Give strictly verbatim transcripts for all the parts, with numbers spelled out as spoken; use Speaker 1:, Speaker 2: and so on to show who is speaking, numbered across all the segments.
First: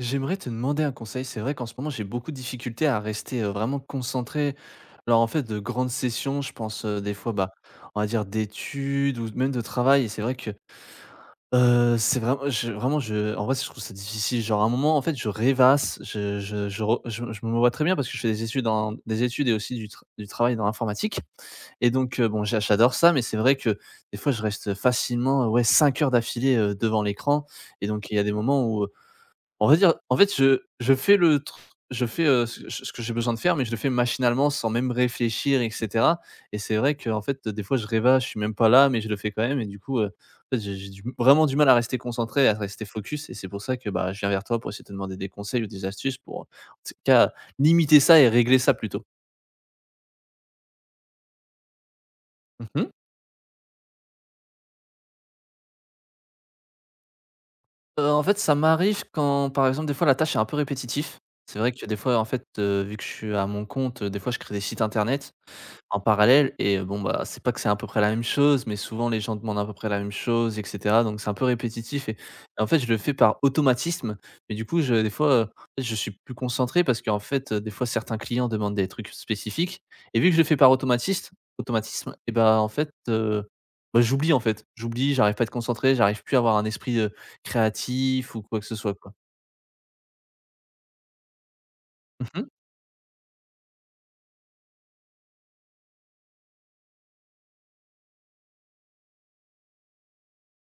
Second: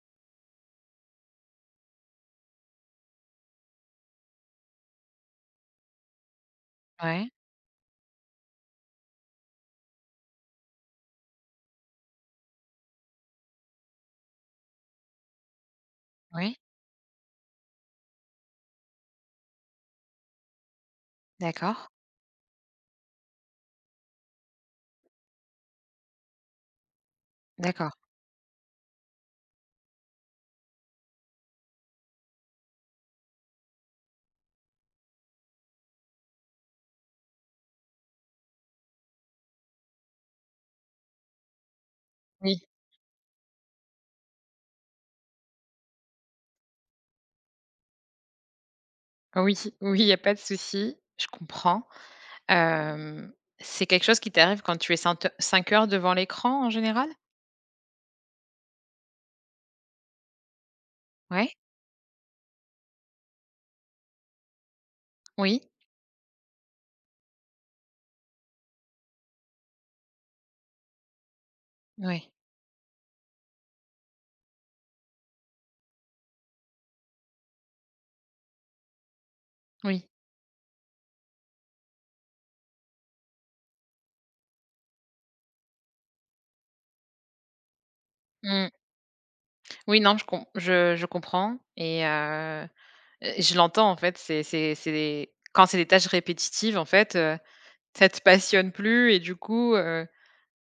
Speaker 1: J'aimerais te demander un conseil, c'est vrai qu'en ce moment j'ai beaucoup de difficultés à rester, heu, vraiment concentré, lors en fait de grandes sessions, je pense, heu, des
Speaker 2: Ouais.
Speaker 1: fois, bah, on va dire d'études ou de z même de travail et c'est vrai que, heu, c'est vrai, heu, je vraiment je en vrai, je trouve ça difficile. Genre à un moment, en fait je rêvasse, je
Speaker 2: Oui.
Speaker 1: je je re je je me vois très bien parce que je fais des études en des études et aussi du tra du travail dans l'informatique
Speaker 2: D'accord.
Speaker 1: et donc, bon, j'a j'adore ça, mais c'est vrai que des fois je reste, heu, facilement, ouais, cinq heures d'affilée, heu, devant l'écran et
Speaker 2: D'accord.
Speaker 1: donc il y a des moments où, heu, on va dire, en fait je je fais le tr je fais, heu, c c ce que j'ai besoin de faire mais je le fais machinalement sans même réfléchir et cetera et c'est vrai qu'en fait des fois je rêvasse, je suis même pas là mais je le fais quand même et du coup, heu, en fait j'ai j'ai du m vraiment du mal à rester concentré, à
Speaker 2: Oui.
Speaker 1: rester focus et c'est pour ça que, bah, je viens vers toi pour essayer de te demander des conseils ou des astuces pour, en tss cas, limiter ça et régler ça plutôt.
Speaker 2: Oui, oui il y a pas de souci, je comprends,
Speaker 1: Mmh mh.
Speaker 2: hem, c'est quelque chose qui t'arrive quand tu es saint, heu cinq heures devant l'écran en général?
Speaker 1: Heu, en fait ça m'arrive quand, par exemple des fois la tâche est un peu répétitif.
Speaker 2: Ouais.
Speaker 1: C'est vrai que des fois en fait, heu, vu que je suis à mon compte, heu, des fois je crée des sites internet,
Speaker 2: Oui.
Speaker 1: en parallèle et bon, bah, c'est pas que c'est à peu près la même chose, mais souvent les gens demandent à peu près la même chose et cetera. Donc c'est un peu répétitif et
Speaker 2: Ouais.
Speaker 1: en fait je le fais par automatisme mais du coup je des fois en fait je suis plus concentré parce qu'en fait, heu, des fois certains clients demandent des trucs spécifiques
Speaker 2: Oui.
Speaker 1: et vu que je le fais par automatiste automatisme et bah, en fait, heu, bah, j'oublie en fait. J'oublie, j'arrive pas à être concentré j'arrive plus à avoir un esprit, heu, créatif ou quoi
Speaker 2: Mmh
Speaker 1: que
Speaker 2: mh.
Speaker 1: ce soit quoi.
Speaker 2: Oui non je com je je comprends et
Speaker 1: Mmh mh.
Speaker 2: heu et et je l'entends en fait c'est c'est c'est des quand c'est des tâches répétitives en fait, heu, ça te passionne plus et du coup, heu,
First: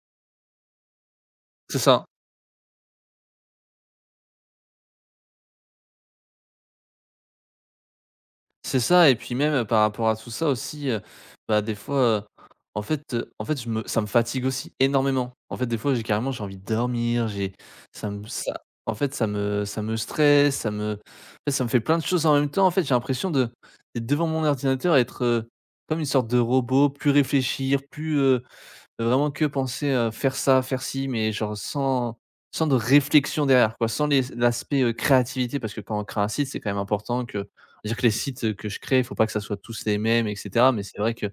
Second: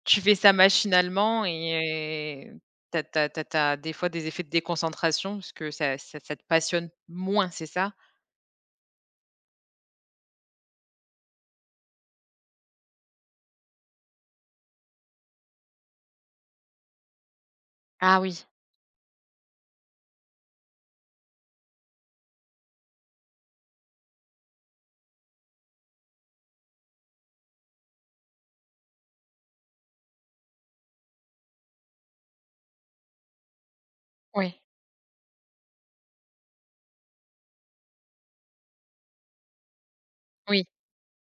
Speaker 2: tu fais ça machinalement
Speaker 1: C'est ça.
Speaker 2: et tu as tu as tu as tu as des fois des effets de déconcentration parce que ça ça ça te passionne moins c'est ça?
Speaker 1: C'est ça et puis même, heu, par rapport à tout ça aussi, heu, bah des fois, heu, en fait, heu en fait je me ça me fatigue aussi énormément en fait des fois j'ai carrément j'ai envie de dormir. J'ai ça
Speaker 2: Ah
Speaker 1: me
Speaker 2: oui.
Speaker 1: ça en fait ça me ça me stresse ça me en fait ça me fait plein de choses en même temps en fait j'ai l'impression de d'être devant mon ordinateur être, heu, comme une sorte de robot, plus réfléchir, plus, heu heu, vraiment que penser à faire ça, faire ci, mais genre sans sans de réflexion derrière quoi sans les s
Speaker 2: Oui.
Speaker 1: l'aspect créativité parce que quand on crée un site, c'est quand même important que je veux dire que les sites que je crée il faut pas que ça soit tous les mêmes et
Speaker 2: Oui.
Speaker 1: cetera. Mais c'est vrai que, ben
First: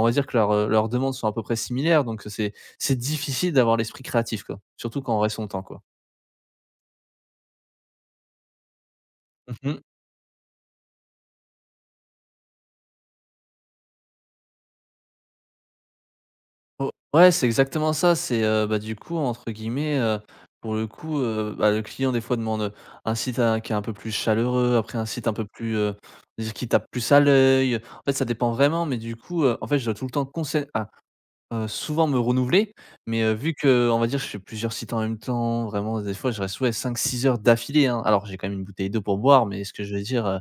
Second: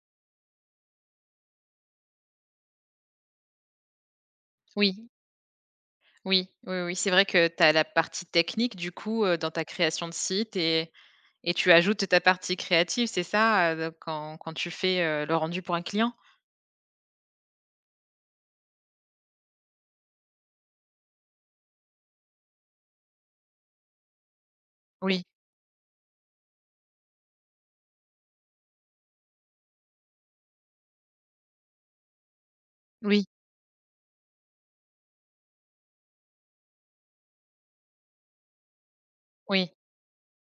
Speaker 1: on va dire que leurs, heu, leurs demandes sont à peu près similaires donc heu, c'est c'est difficile d'avoir l'esprit créatif quoi, surtout
Speaker 2: Oui.
Speaker 1: quand on reste longtemps quoi.
Speaker 2: Oui, oui, oui, c'est vrai que tu as la partie technique du coup, heu, dans
Speaker 1: Mmh
Speaker 2: ta
Speaker 1: mh.
Speaker 2: création de site et et tu ajoutes ta partie créative, c'est ça? Heu, donc quand quand tu fais, heu, le rendu pour un client?
Speaker 1: O ouais, c'est exactement ça! C'est, heu, bah du coup, entre guillemets, heu, pour le coup, heu, bah le client des fois demande, heu, un site un qui est un peu plus chaleureux, après un
Speaker 2: Oui.
Speaker 1: site un peu plus, heu, je veux dire qui tape plus à l'œil, en fait ça dépend vraiment. Mais du coup, heu, en fait je dois tout le temps qu'on sait à heu, souvent me renouveler, mais
Speaker 2: Oui.
Speaker 1: heu, vu qu'on va dire que je fais plusieurs sites en même temps, vraiment des fois je reste ouais cinq-six heures d'affilée hein. Alors, j'ai quand même une bouteille d'eau pour boire, mais
Speaker 2: Oui.
Speaker 1: ce que je veux dire, heu,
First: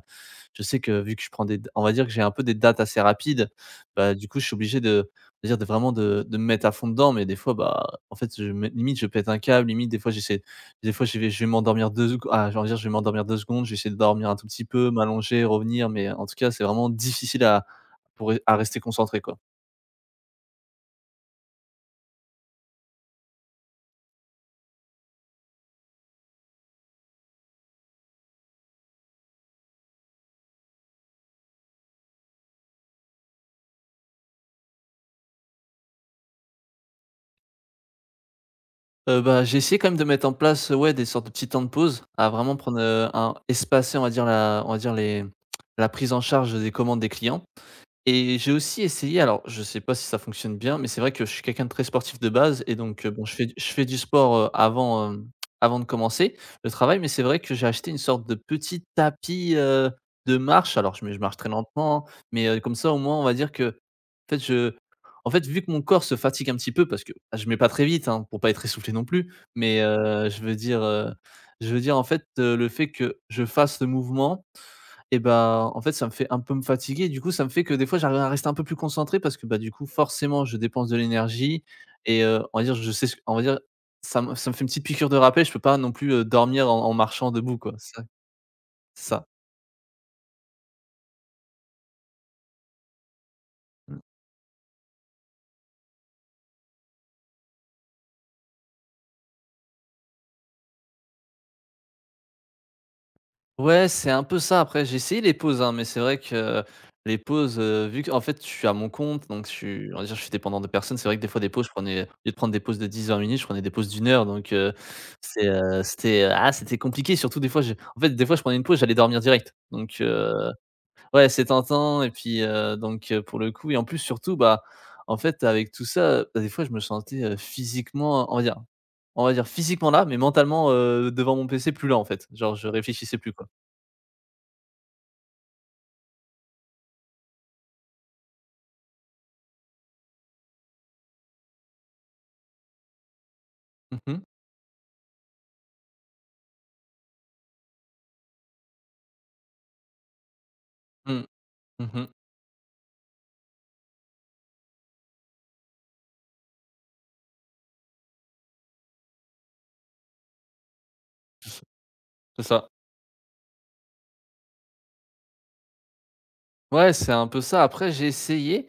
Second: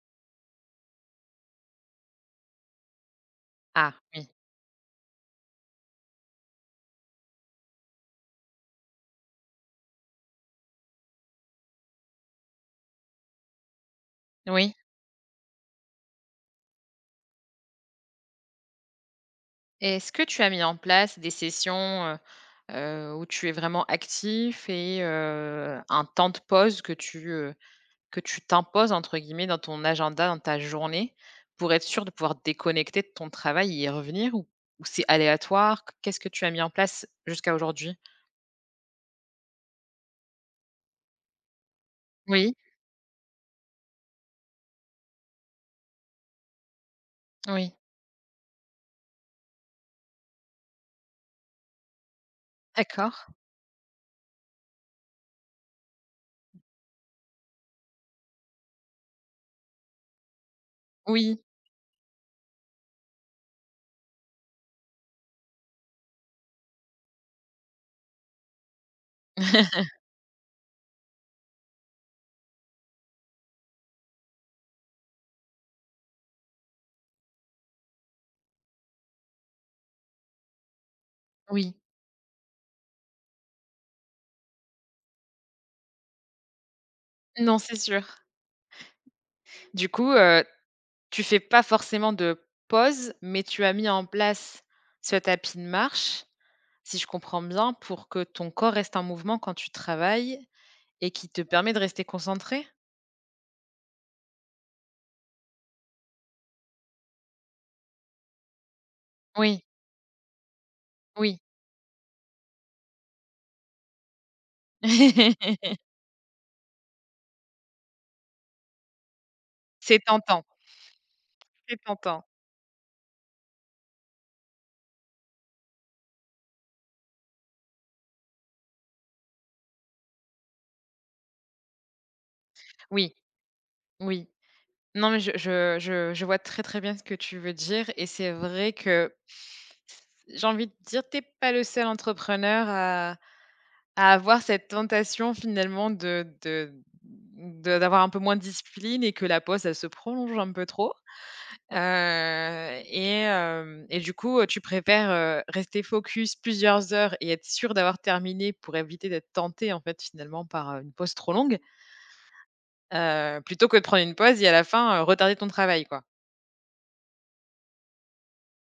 Speaker 1: je sais que vu que je prends des da on va dire que j'ai un peu des dates assez rapides.
Speaker 2: Ah,
Speaker 1: Bah
Speaker 2: oui.
Speaker 1: du coup je suis obligé de dire, on va dire de vraiment de de me mettre à fond dedans mais des fois, bah en fait je me limite je pète un câble, limite des fois j'essaie des fois je vais je vais m'endormir deux secon ah genre on va dire je vais m'endormir deux secondes, je vais essayer de dormir un tout petit
Speaker 2: Oui.
Speaker 1: peu, m'allonger, revenir, mais en tout cas c'est vraiment difficile à pour ré à rester concentré quoi.
Speaker 2: Et est-ce que tu as mis en place des sessions, heu heu, où tu es vraiment actif et heu, un temps de pause que tu heu, que tu «t'imposes» entre guillemets dans ton agenda, dans ta journée, pour être sûr de pouvoir déconnecter de ton travail et y revenir ou ou c'est aléatoire? Q qu'est-ce que tu as mis en place jusqu'à aujourd'hui?
Speaker 1: Heu, ben, j'ai essayé quand même de mettre en place ouais, des sortes de petits temps de pause, à
Speaker 2: Oui.
Speaker 1: vraiment prendre, heu, un espacer, on va dire, un on va dire les la prise en charge des commandes des clients.
Speaker 2: Oui.
Speaker 1: Et j'ai aussi essayé alors je sais pas si ça fonctionne bien, mais c'est vrai que je suis quelqu'un de très sportif de base et donc heu, bon,
Speaker 2: D'accord.
Speaker 1: je fais je fais du sport, heu, avant, heu, avant de commencer le travail mais c'est vrai que j'ai acheté une sorte de petit tapis, heu, de marche alors je me je marche
Speaker 2: Oui.
Speaker 1: très lentement. Mais heu, comme ça au moins on va dire que, peut-être je en fait, vu que mon corps se fatigue un petit peu parce que bah, je mets pas très vite hein, pour pas être essoufflé non plus. Mais, heu, je veux dire, heu, je veux dire en fait, heu, le fait que je fasse le mouvement et ben, en fait ça me fait un peu me fatiguer du coup ça me fait que des fois j'arrive à rester un peu plus concentré parce que bah, du coup, forcément je dépense de l'énergie
Speaker 2: Oui.
Speaker 1: et, heu, on va dire je sais ce on va dire, ça me ça me fait une petite piqûre de rappel je peux pas non plus, heu, dormir en en marchant debout
Speaker 2: Non,
Speaker 1: quoi,
Speaker 2: c'est
Speaker 1: c'est ça.
Speaker 2: sûr.
Speaker 1: C'est ça.
Speaker 2: Du coup, heu, tu fais pas forcément de pause, mais tu as mis
Speaker 1: Mmh.
Speaker 2: en place ce tapis de marche, si je comprends bien, pour que ton corps reste en mouvement quand tu travailles et qui te permet de rester concentré?
Speaker 1: Ouais c'est un peu ça. Après, j'ai essayé les pauses, hein, mais c'est vrai que les pauses, heu, vu qu'en fait je suis à mon compte, donc je
Speaker 2: Oui.
Speaker 1: suis on va dire, je suis dépendant de personne, c'est vrai, que des
Speaker 2: Oui.
Speaker 1: fois, des pauses, je prenais au lieu de prendre des pauses de dix-vingt minutes, je prenais des pauses de une heure donc heu, c'est ,heu, c'était ah c'était compliqué. Surtout des fois j'ai en fait, des fois, je prenais une pause j'allais dormir direct donc
Speaker 2: C'est
Speaker 1: heu
Speaker 2: tentant.
Speaker 1: Ouais c'est
Speaker 2: Très
Speaker 1: tentant. Et
Speaker 2: tentant.
Speaker 1: puis, heu, donc heu, pour le coup, et en plus, surtout, bah, en fait, avec tout ça, bah des fois je me sentais physiquement on va dire on va dire physiquement là, mais mentalement, heu, devant mon PC plus là, en fait, genre, je
Speaker 2: Oui,
Speaker 1: réfléchissais plus, quoi.
Speaker 2: oui. Non, mais j je je je vois très, très bien ce que tu veux dire et c'est vrai que j'ai envie de dire, tu es pas le seul entrepreneur à
Speaker 1: Mmh
Speaker 2: à
Speaker 1: mh.
Speaker 2: avoir cette tentation, finalement de de de d'avoir un peu moins de discipline et que la pause, elle se prolonge un peu trop.
Speaker 1: Mmh. Mmh mh.
Speaker 2: Heu, et hem, et du coup, heu, tu préfères, heu, rester focus plusieurs heures et être sûr d'avoir terminé pour éviter d'être tenté, en fait, finalement, par une pause trop longue
Speaker 1: C'est ça.
Speaker 2: heu, plutôt que de prendre une pause et à la fin, heu, retarder ton travail, quoi?
Speaker 1: Ouais, c'est un peu ça. Après, j'ai essayé,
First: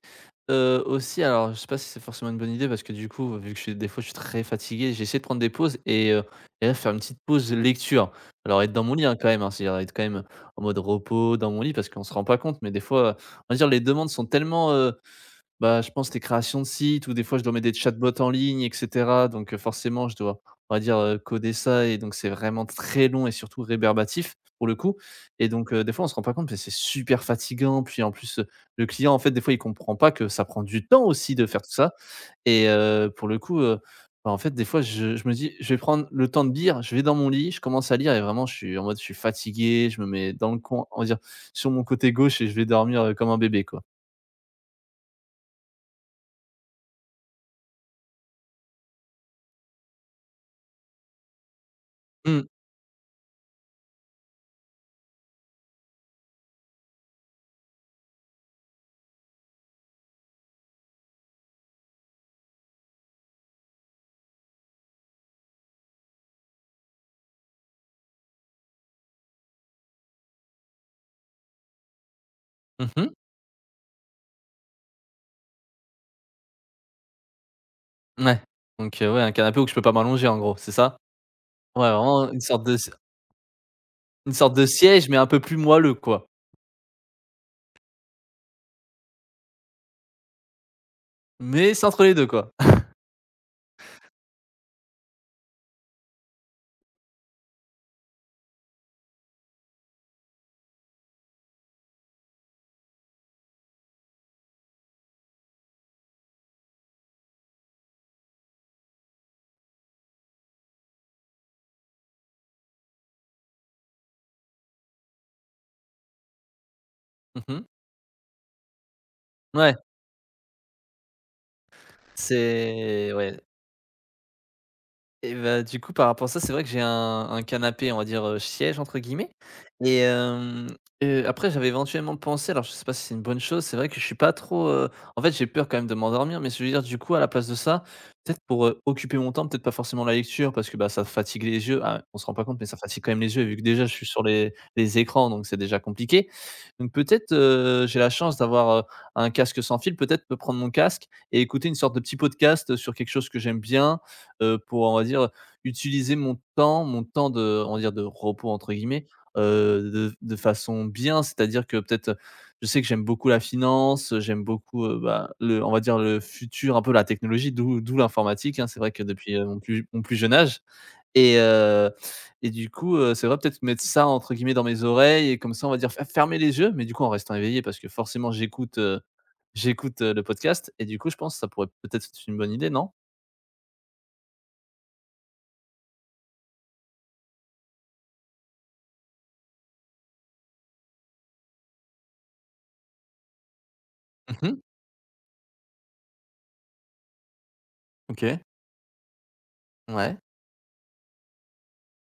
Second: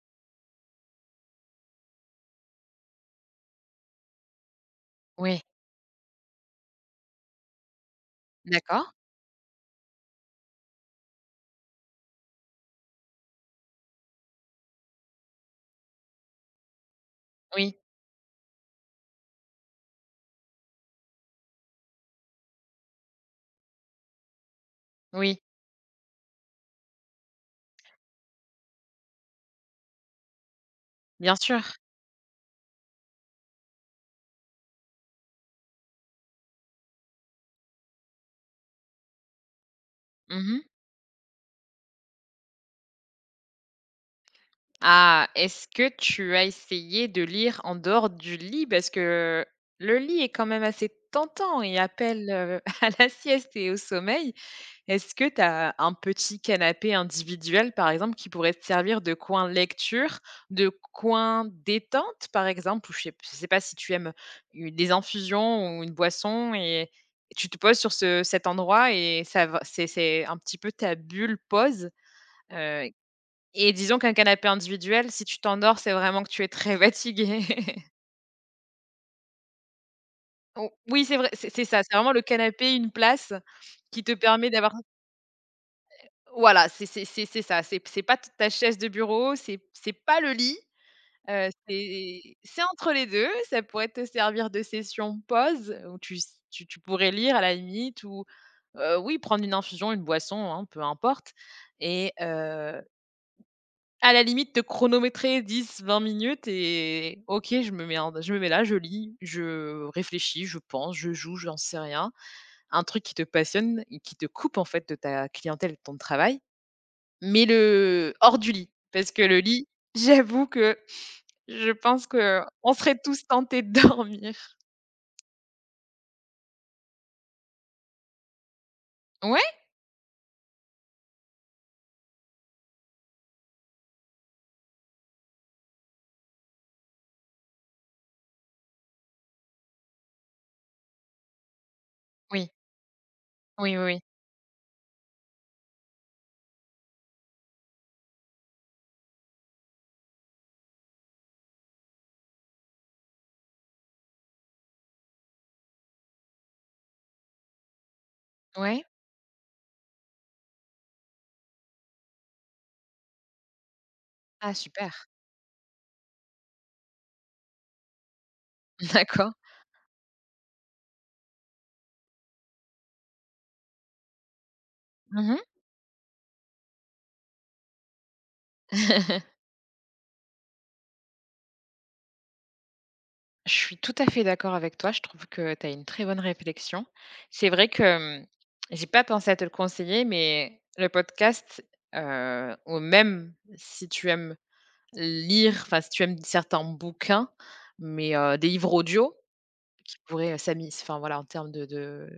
Speaker 1: heu, aussi. Alors, je sais pas si c'est forcement une bonne idée parce que, du coup, vu que je s des fois je suis très fatigué, j'ai essayé de
Speaker 2: Oui.
Speaker 1: prendre des pauses et heu, et là, faire une petite pause lecture. Alors, être dans
Speaker 2: D'accord.
Speaker 1: mon lit, hein, quand même, c'est à dire quand même en mode repos, dans mon lit, parce qu'on se rend pas compte, mais des fois, heu, on va dire les demandes sont tellement, heu bah, je pense, les créations de sites où, des fois, je dois mettre des
Speaker 2: Oui.
Speaker 1: chatbots en ligne, et cetera. Donc forcément, je dois, on va dire, heu, coder ça et donc c'est vraiment très long et surtout rébarbatif, pour le coup.
Speaker 2: Oui.
Speaker 1: Et donc heu, des fois on se rend pas compte. Beh, c'est super fatigant. Puis, en plus, le client, en fait, des fois, il comprend pas que ça prend du temps
Speaker 2: Bien
Speaker 1: aussi de faire
Speaker 2: sûr.
Speaker 1: tout ça. Et heu, pour le coup, heu, bah en fait, des fois je je me dis: «Je vais prendre le temps de lire». Je vais dans mon lit, je commence à lire et vraiment, je suis en mode: je suis fatigué. Je me mets
Speaker 2: Mmh
Speaker 1: dans le
Speaker 2: mh.
Speaker 1: coi on va dire sur mon côté gauche et je vais dormir, heu, comme un bébé, quoi.
Speaker 2: Ah, est-ce que tu as essayé de lire en dehors du lit? Parce que le lit est quand même assez tentant et appelle,
Speaker 1: Mmh.
Speaker 2: heu, à la sieste et au sommeil. Est-ce que t'as un petit canapé individuel, par exemple, qui pourrait te servir de coin lecture, de coin détente, par exemple? Ou je sais p je sais pas si tu aimes, heu, u des infusions ou une boisson et et tu te poses sur ce cet endroit et ça va c'est c'est un petit peu ta bulle pause. Heu
Speaker 1: Mmh mh.
Speaker 2: et disons qu'un canapé individuel, si tu t'endors, c'est vraiment que tu es très fatigué.
Speaker 1: Ouais, donc, heu, ouais un canapé où que je peux pas m'allonger, en gros
Speaker 2: Ou
Speaker 1: c'est ça?
Speaker 2: oui c'est vrai, c'est c'est c'est
Speaker 1: Ouais,
Speaker 2: ça, c'est vraiment le
Speaker 1: vraiment une sorte
Speaker 2: canapé,
Speaker 1: de
Speaker 2: une
Speaker 1: s
Speaker 2: place qui te
Speaker 1: une
Speaker 2: permet
Speaker 1: sorte de
Speaker 2: d'avoir
Speaker 1: siège, mais un peu plus moelleux,
Speaker 2: Heu
Speaker 1: quoi.
Speaker 2: voilà, c'est c'est c'est c'est ça, c'est p c'est pas t ta chaise de bureau, c'est p c'est pas le lit, heu,
Speaker 1: Mais c'est entre les
Speaker 2: c'est
Speaker 1: deux, quoi.
Speaker 2: c'est entre les deux ça pourrait te servir de session pause où tu s tu tu pourrais lire à la limite ou, heu, oui prendre une infusion, une boisson hein, peu importe et heu à la limite te chronométrer dix-vingt minutes et «OK, je me mets en d je me mets là, je lis, je réfléchis, je pense, je joue» j'en sais rien. Un truc qui te passionne et qui te coupe en fait de ta clientèle et de ton travail,
Speaker 1: Mmh
Speaker 2: mais
Speaker 1: mh.
Speaker 2: le hors du lit, parce que le lit,
Speaker 1: Ouais.
Speaker 2: j'avoue que, je pense qu'on serait
Speaker 1: C'est,
Speaker 2: tous
Speaker 1: ouais.
Speaker 2: tentés de dormir.
Speaker 1: Et bah du coup par rapport à ça, c'est vrai que j'ai un un canapé, on va dire, heu, «siège» entre guillemets.
Speaker 2: Ouais.
Speaker 1: Et hem, heu, après j'avais éventuellement pensé alors je sais pas si c'est une bonne chose, c'est vrai que je suis pas trop, heu en fait j'ai peur quand même de m'endormir, mais ce que je veux dire, du coup, à la place de ça, peut-être pour, heu, occuper mon temps, peut-être pas forcément la lecture parce que bah ça fatigue les yeux, à on se rend pas
Speaker 2: Oui.
Speaker 1: compte mais ça fatigue quand même les yeux vu que
Speaker 2: Oui, oui
Speaker 1: déjà je
Speaker 2: oui.
Speaker 1: suis sur les les écrans, donc c'est déjà compliqué. Donc peut-être, heu, j'ai la chance d'avoir, heu, un casque sans fil. Peut-être me prendre mon casque et écouter une sorte de petit podcast sur quelque chose que j'aime bien, heu, pour, on va dire, heu, utiliser mon temps mon temps de on va dire, de «repos» entre
Speaker 2: Ouais.
Speaker 1: guillemets, heu, de f de façon bien. C'est-à-dire que peut-être, heu, je sais que j'aime beaucoup la finance, heu, j'aime
Speaker 2: Ah,
Speaker 1: beaucoup,
Speaker 2: super.
Speaker 1: heu, bah, le on va dire, le futur, un peu la technologie d'où d'où l'informatique hein. C'est vrai que
Speaker 2: D'accord.
Speaker 1: depuis, heu, mon plus j mon plus jeune âge et, heu, et du coup, heu, c'est vrai, peut-être mettre «ça» entre guillemets dans mes
Speaker 2: Mmh
Speaker 1: oreilles
Speaker 2: mh.
Speaker 1: et comme ça, on va dire, f f fermer les yeux, mais du coup en restant éveillé parce que forcément j'écoute, heu, j'écoute, heu, le podcast. Et du coup je pense ça pourrait peut-être être une bonne idée, non?
Speaker 2: Je suis tout à fait d'accord avec toi, je trouve que tu as une très bonne réflexion. C'est vrai que, hem, j'ai pas pensé à te le conseiller, mais le podcast, heu, ou même si tu aimes
Speaker 1: Mmh mh.
Speaker 2: lire, enfin si tu aimes certains bouquins, mais, heu,
Speaker 1: OK.
Speaker 2: des livres audio qui
Speaker 1: Ouais.
Speaker 2: pourraient, heu, s'ami s enfin voilà en termes de de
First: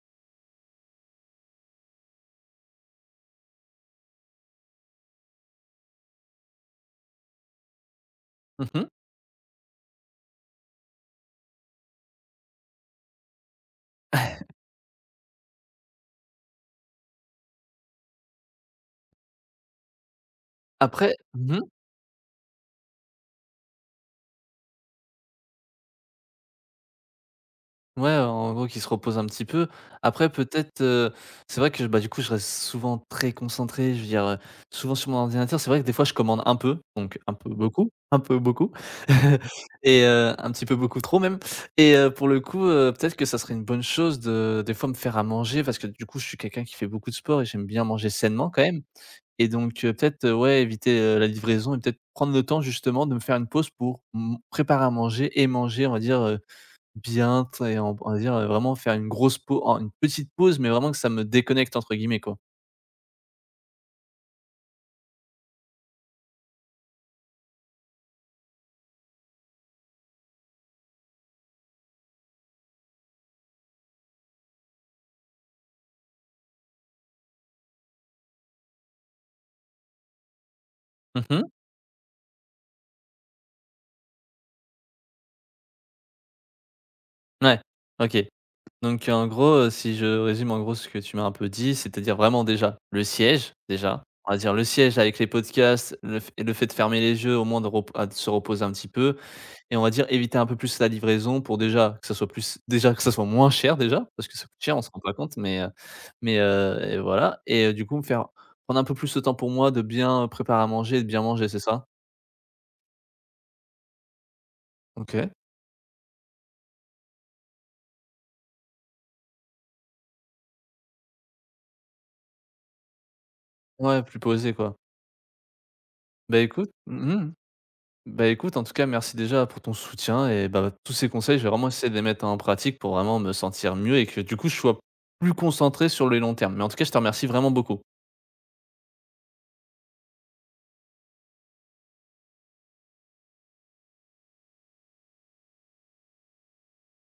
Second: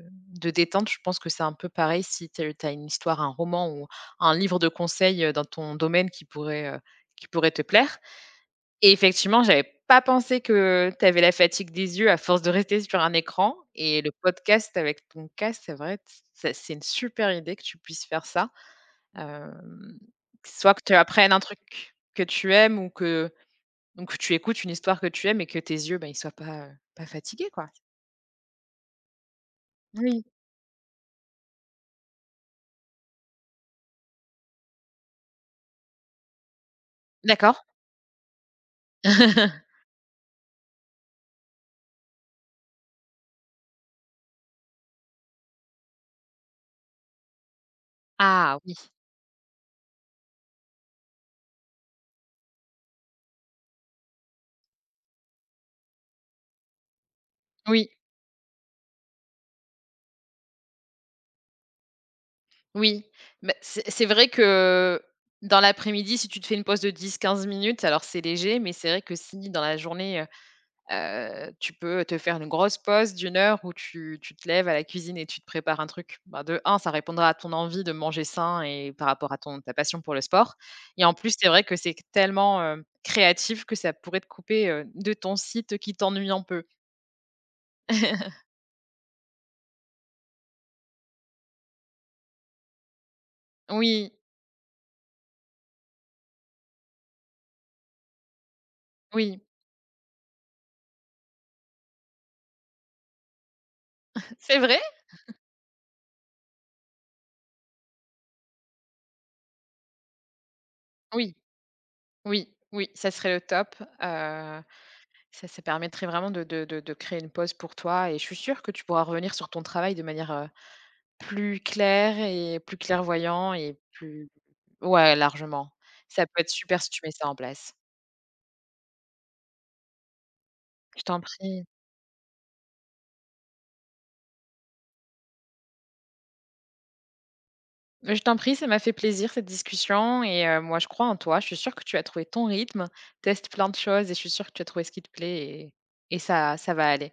Speaker 2: de détente, je pense que c'est un peu pareil si tu as heu, tu as une histoire, un roman ou un livre de conseils, heu, dans ton domaine qui pourrait, heu, qui pourrait te plaire.
Speaker 1: Mmh mh.
Speaker 2: Et effectivement, j'avais pas pensé que tu avais la fatigue des yeux à force de rester sur un écran et le podcast avec ton casque, c'est vrai, t c'est c'est une super idée que tu puisses faire ça, hem, soit que tu
Speaker 1: Après
Speaker 2: apprennes un
Speaker 1: mmh
Speaker 2: truc
Speaker 1: mh.
Speaker 2: que tu aimes ou que donc tu écoutes une histoire que tu aimes et que tes yeux, ben ils soient pas, heu, pas fatigués, quoi.
Speaker 1: Ouais, en gros qui se repose un petit peu.
Speaker 2: Oui.
Speaker 1: Après peut-être, heu, c'est vrai que bah, du coup je reste souvent très concentré, je veux dire, heu, souvent sur mon ordinateur. C'est vrai que des fois je commande un peu, donc un peu
Speaker 2: D'accord.
Speaker 1: beaucoup, un peu beaucoup, et heu, un petit peu beaucoup trop même et heu, pour le coup, heu, peut-être que ça serait une bonne chose de des fois me faire à manger parce que du coup je suis quelqu'un qui fait beaucoup de sport et j'aime bien manger sainement
Speaker 2: Ah
Speaker 1: quand
Speaker 2: oui.
Speaker 1: même. Et donc heu, peut-être, heu, ouais, éviter, heu, la livraison et peut-être prendre le temps justement de me faire une pause pour m préparer à manger et manger, on va dire heu, bien. Tu sais,
Speaker 2: Oui.
Speaker 1: on va dire, heu, vraiment faire une grosse pau en une petite pause, mais vraiment que ça me «déconnecte» entre guillemets quoi.
Speaker 2: Oui, bah, c'est c'est vrai que dans l'après-midi, si tu te fais une pause de dix-quinze minutes, alors c'est léger, mais c'est vrai que si dans la journée, heu, heu, tu peux te faire une grosse pause de une heure où tu tu te lèves à la cuisine et tu te prépares un truc. Bah de un ça répondra à ton envie de manger sain et par rapport à ton ta passion pour le sport et en
Speaker 1: Mmh
Speaker 2: plus c'est
Speaker 1: mh.
Speaker 2: vrai que c'est q tellement, heu, créatif que ça pourrait te couper, heu, de ton site qui t'ennuie un peu.
Speaker 1: Ouais. OK. Donc en gros, heu, si je résume en gros ce que tu m'as un peu dit, c'est-à-dire vraiment, déjà, le siège, déjà,
Speaker 2: Oui.
Speaker 1: on va dire: «Le siège avec les podcasts, le fait et le fait de fermer les yeux, au moins de repo à de se reposer un petit peu»
Speaker 2: Oui.
Speaker 1: et on va dire: «Eviter un peu plus la livraison», pour déjà, que ça soit plus déjà, que ça soit moins cher, déjà! Parce que ça coûte
Speaker 2: C'est
Speaker 1: cher,
Speaker 2: vrai?
Speaker 1: on se rend compte mais heu mais heu et voilà! Et du coup, me faire prendre un peu plus le temps pour moi, de bien préparer à manger et de bien
Speaker 2: Oui!
Speaker 1: manger. C'est ça?
Speaker 2: Oui, oui. Ca serait, heu, top, heu,
Speaker 1: OK.
Speaker 2: ça ça permettrait vraiment de de de de créer une pause pour toi, et je suis sûre que tu pourras revenir sur ton travail de manière, heu, plus claire et plus clairvoyant et
Speaker 1: Ouais. Plus
Speaker 2: plus
Speaker 1: posé, quoi.
Speaker 2: ouais, largement. Ca peut
Speaker 1: Beh
Speaker 2: être
Speaker 1: écoute
Speaker 2: super si tu mets
Speaker 1: mmh
Speaker 2: ça
Speaker 1: mh
Speaker 2: en place.
Speaker 1: bah, écoute, en tout cas, merci déjà pour ton soutien et bah, tous
Speaker 2: Je
Speaker 1: ces
Speaker 2: t'en
Speaker 1: conseils, je vais
Speaker 2: prie.
Speaker 1: vraiment essayer de les mettre en pratique, pour vraiment me sentir mieux et que, du coup, je sois plus concentré sur les longs termes. Mais, en tout cas, je te remercie vraiment beaucoup.
Speaker 2: Heu, je t'en prie! Ca m'a fait plaisir cette discussion et heu, moi je crois en toi! Je suis sûre que tu as trouvé ton rythme. Teste plein de choses, et je suis sûre que tu vas trouver ce qui te plaît et et ça ça va aller.